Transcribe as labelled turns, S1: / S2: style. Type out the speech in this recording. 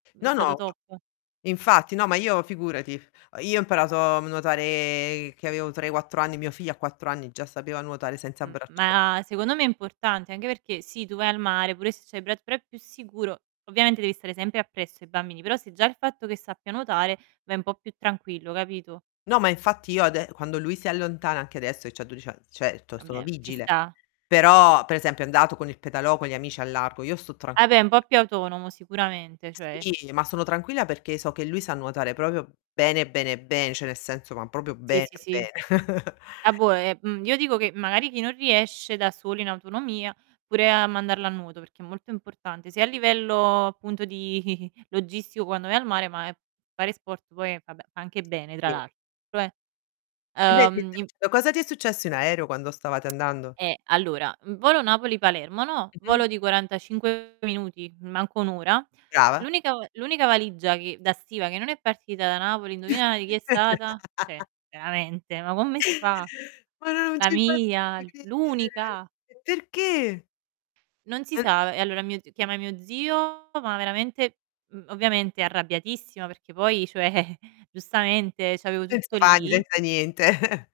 S1: È
S2: No no,
S1: stato
S2: ma
S1: top.
S2: infatti no, ma io figurati, uhm, io ho imparato a nuotare che avevo 3, 4 anni, mio figlio a 4 anni già sapeva nuotare senza
S1: Mhmm,
S2: braccio
S1: ma secondo me è importante anche perché, sì tu vai al mare, pure se c'hai i bra però è più sicuro, ovviamente devi stare sempre appresso ai bambini, però se già il fatto che sappia nuotare, vai un po' più tranquillo capito?
S2: No, ma infatti io ade quando lui si allontana, anche adesso che c'ha 12 ann certo
S1: Ah
S2: sono
S1: beh, ci
S2: vigile.
S1: sta.
S2: Però, per esempio è andato con il pedalò, con gli amici al largo, io sto
S1: Vabbè
S2: tranquilla
S1: un po' più autonomo sicuramente, cioè
S2: Sì, ma sono tranquilla perché so che lui sa nuotare proprio bene, bene, ben cioè nel senso, ma proprio
S1: Sì,
S2: bene
S1: sì, sì.
S2: bene.
S1: Ah boh è mhmm, io dico che magari chi non riesce da solo in autonomia, pure a mandarlo a nuoto, perché è molto importante, sia a livello appunto di logistico quando vai al mare ma è fare sport poi è vabbè fa anche bene tra
S2: Sì.
S1: l'altro eh,
S2: Invece
S1: uhm
S2: tu
S1: in
S2: piuttosto, cosa ti è successo in aereo quando stavate andando?
S1: Eh, allora, mhmm, volo Napoli, Palermo, no,
S2: Mh-mh.
S1: volo di 45 minuti, manca 1 ora.
S2: Brava.
S1: L'unica v l'unica valigia che da stiva, che non è partita da Napoli indovina di chi è stata, cioè veramente, ma come si fa,
S2: Ma no non
S1: la
S2: ci
S1: mia!
S2: posso credere!
S1: L'unica!
S2: Perché?
S1: Non si
S2: [unintelligible]
S1: sa e allora mio z chiamai mio zio, no ma veramente mhmm, ovviamente arrabbiatissima perché poi, cioè giustamente c'avevo tutto
S2: Senza pani,
S1: lì.
S2: senza niente.